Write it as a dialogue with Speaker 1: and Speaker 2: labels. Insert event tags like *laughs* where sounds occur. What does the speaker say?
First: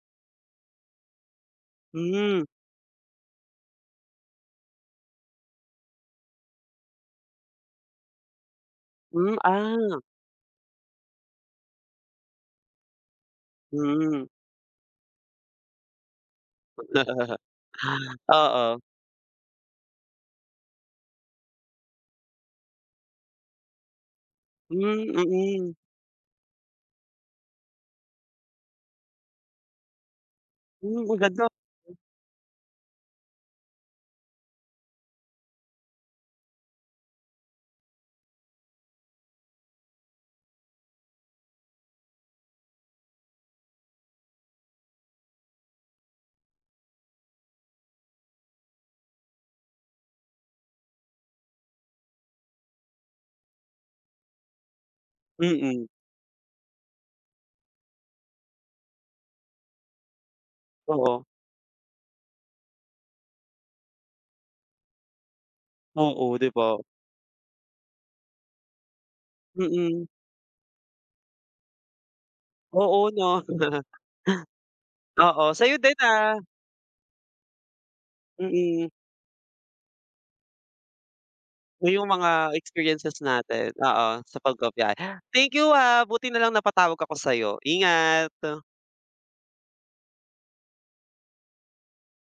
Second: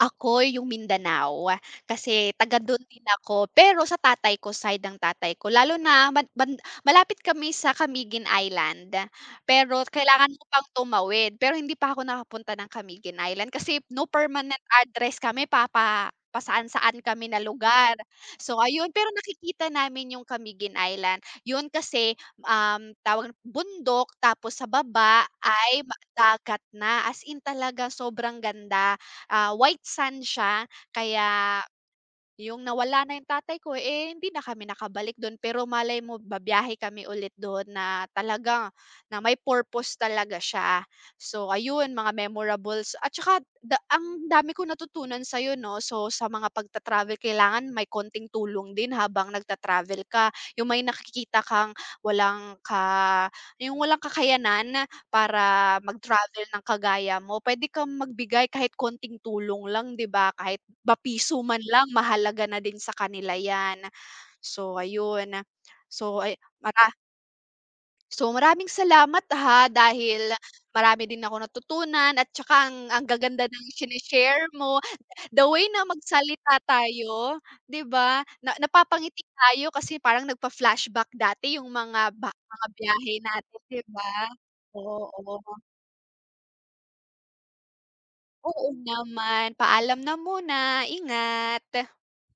Speaker 1: Ako yung Mindanao. Kasi
Speaker 2: Hmm.
Speaker 1: taga dun din ako, pero sa tatay ko, side ng tatay ko. Lalo na ban ban malapit kami sa Camiguin Island.
Speaker 2: Hmm,
Speaker 1: Pero
Speaker 2: ah.
Speaker 1: kailangan mo pang tumawid, pero hindi pa ako nakapunta ng Camiguin Island kasi no
Speaker 2: Mm.
Speaker 1: permanent address kami, papa pa-saan-saan kami
Speaker 2: *laughs*
Speaker 1: na lugar. So
Speaker 2: Oo.
Speaker 1: ayun, pero nakikita namin yung Camiguin Island. Yun kasi, um, tawag bundok tapos sa
Speaker 2: Hmm,
Speaker 1: baba
Speaker 2: mm.
Speaker 1: ay dagat na. As in talagang sobrang ganda. Ah, white sand siya
Speaker 2: Hmm, maganda.
Speaker 1: kaya yung nawala na yung tatay ko, eh, hindi na kami nakabalik dun, pero malay mo babiyahe kami ulit dun na talagang na may purpose talaga siya. So ayun, mga memorables at tsaka da ang dami kong natutunan sa'yo 'no. So, sa mga pagta-travel kailangan may konting tulong din habang nagta-travel ka. Yung may nakikita kang walang ka yung walang kakayanan para
Speaker 2: Mm.
Speaker 1: mag-travel ng kagaya mo, puwede kang magbigay kahit konting tulong lang, di ba? Kahit ba
Speaker 2: Oo.
Speaker 1: piso man lang mahalaga na din sa kanila 'yan. So ayun. So,
Speaker 2: Oo,
Speaker 1: ayu
Speaker 2: di ba?
Speaker 1: mara So, maraming salamat ha,
Speaker 2: Mm.
Speaker 1: dahil marami din akong natutunan at tsaka ang ang
Speaker 2: Oo, 'no.
Speaker 1: gaganda ng
Speaker 2: *laughs*
Speaker 1: shine-share mo. The
Speaker 2: Oo,
Speaker 1: way
Speaker 2: sa'yo
Speaker 1: na
Speaker 2: din, ah.
Speaker 1: magsalita tayo, di ba? Na
Speaker 2: Mm.
Speaker 1: napapangiti tayo kasi parang nagfa-flashback dati yung
Speaker 2: Oh, yung
Speaker 1: mga ba
Speaker 2: mga
Speaker 1: mga biyahe
Speaker 2: experiences
Speaker 1: natin,
Speaker 2: natin.
Speaker 1: di ba?
Speaker 2: Oo, sa pagbabiyahe. Thank
Speaker 1: Oo.
Speaker 2: you, ha buti nalang napatawag ako sa'yo. Ingat.
Speaker 1: Oo naman. Paalam na muna, ingat.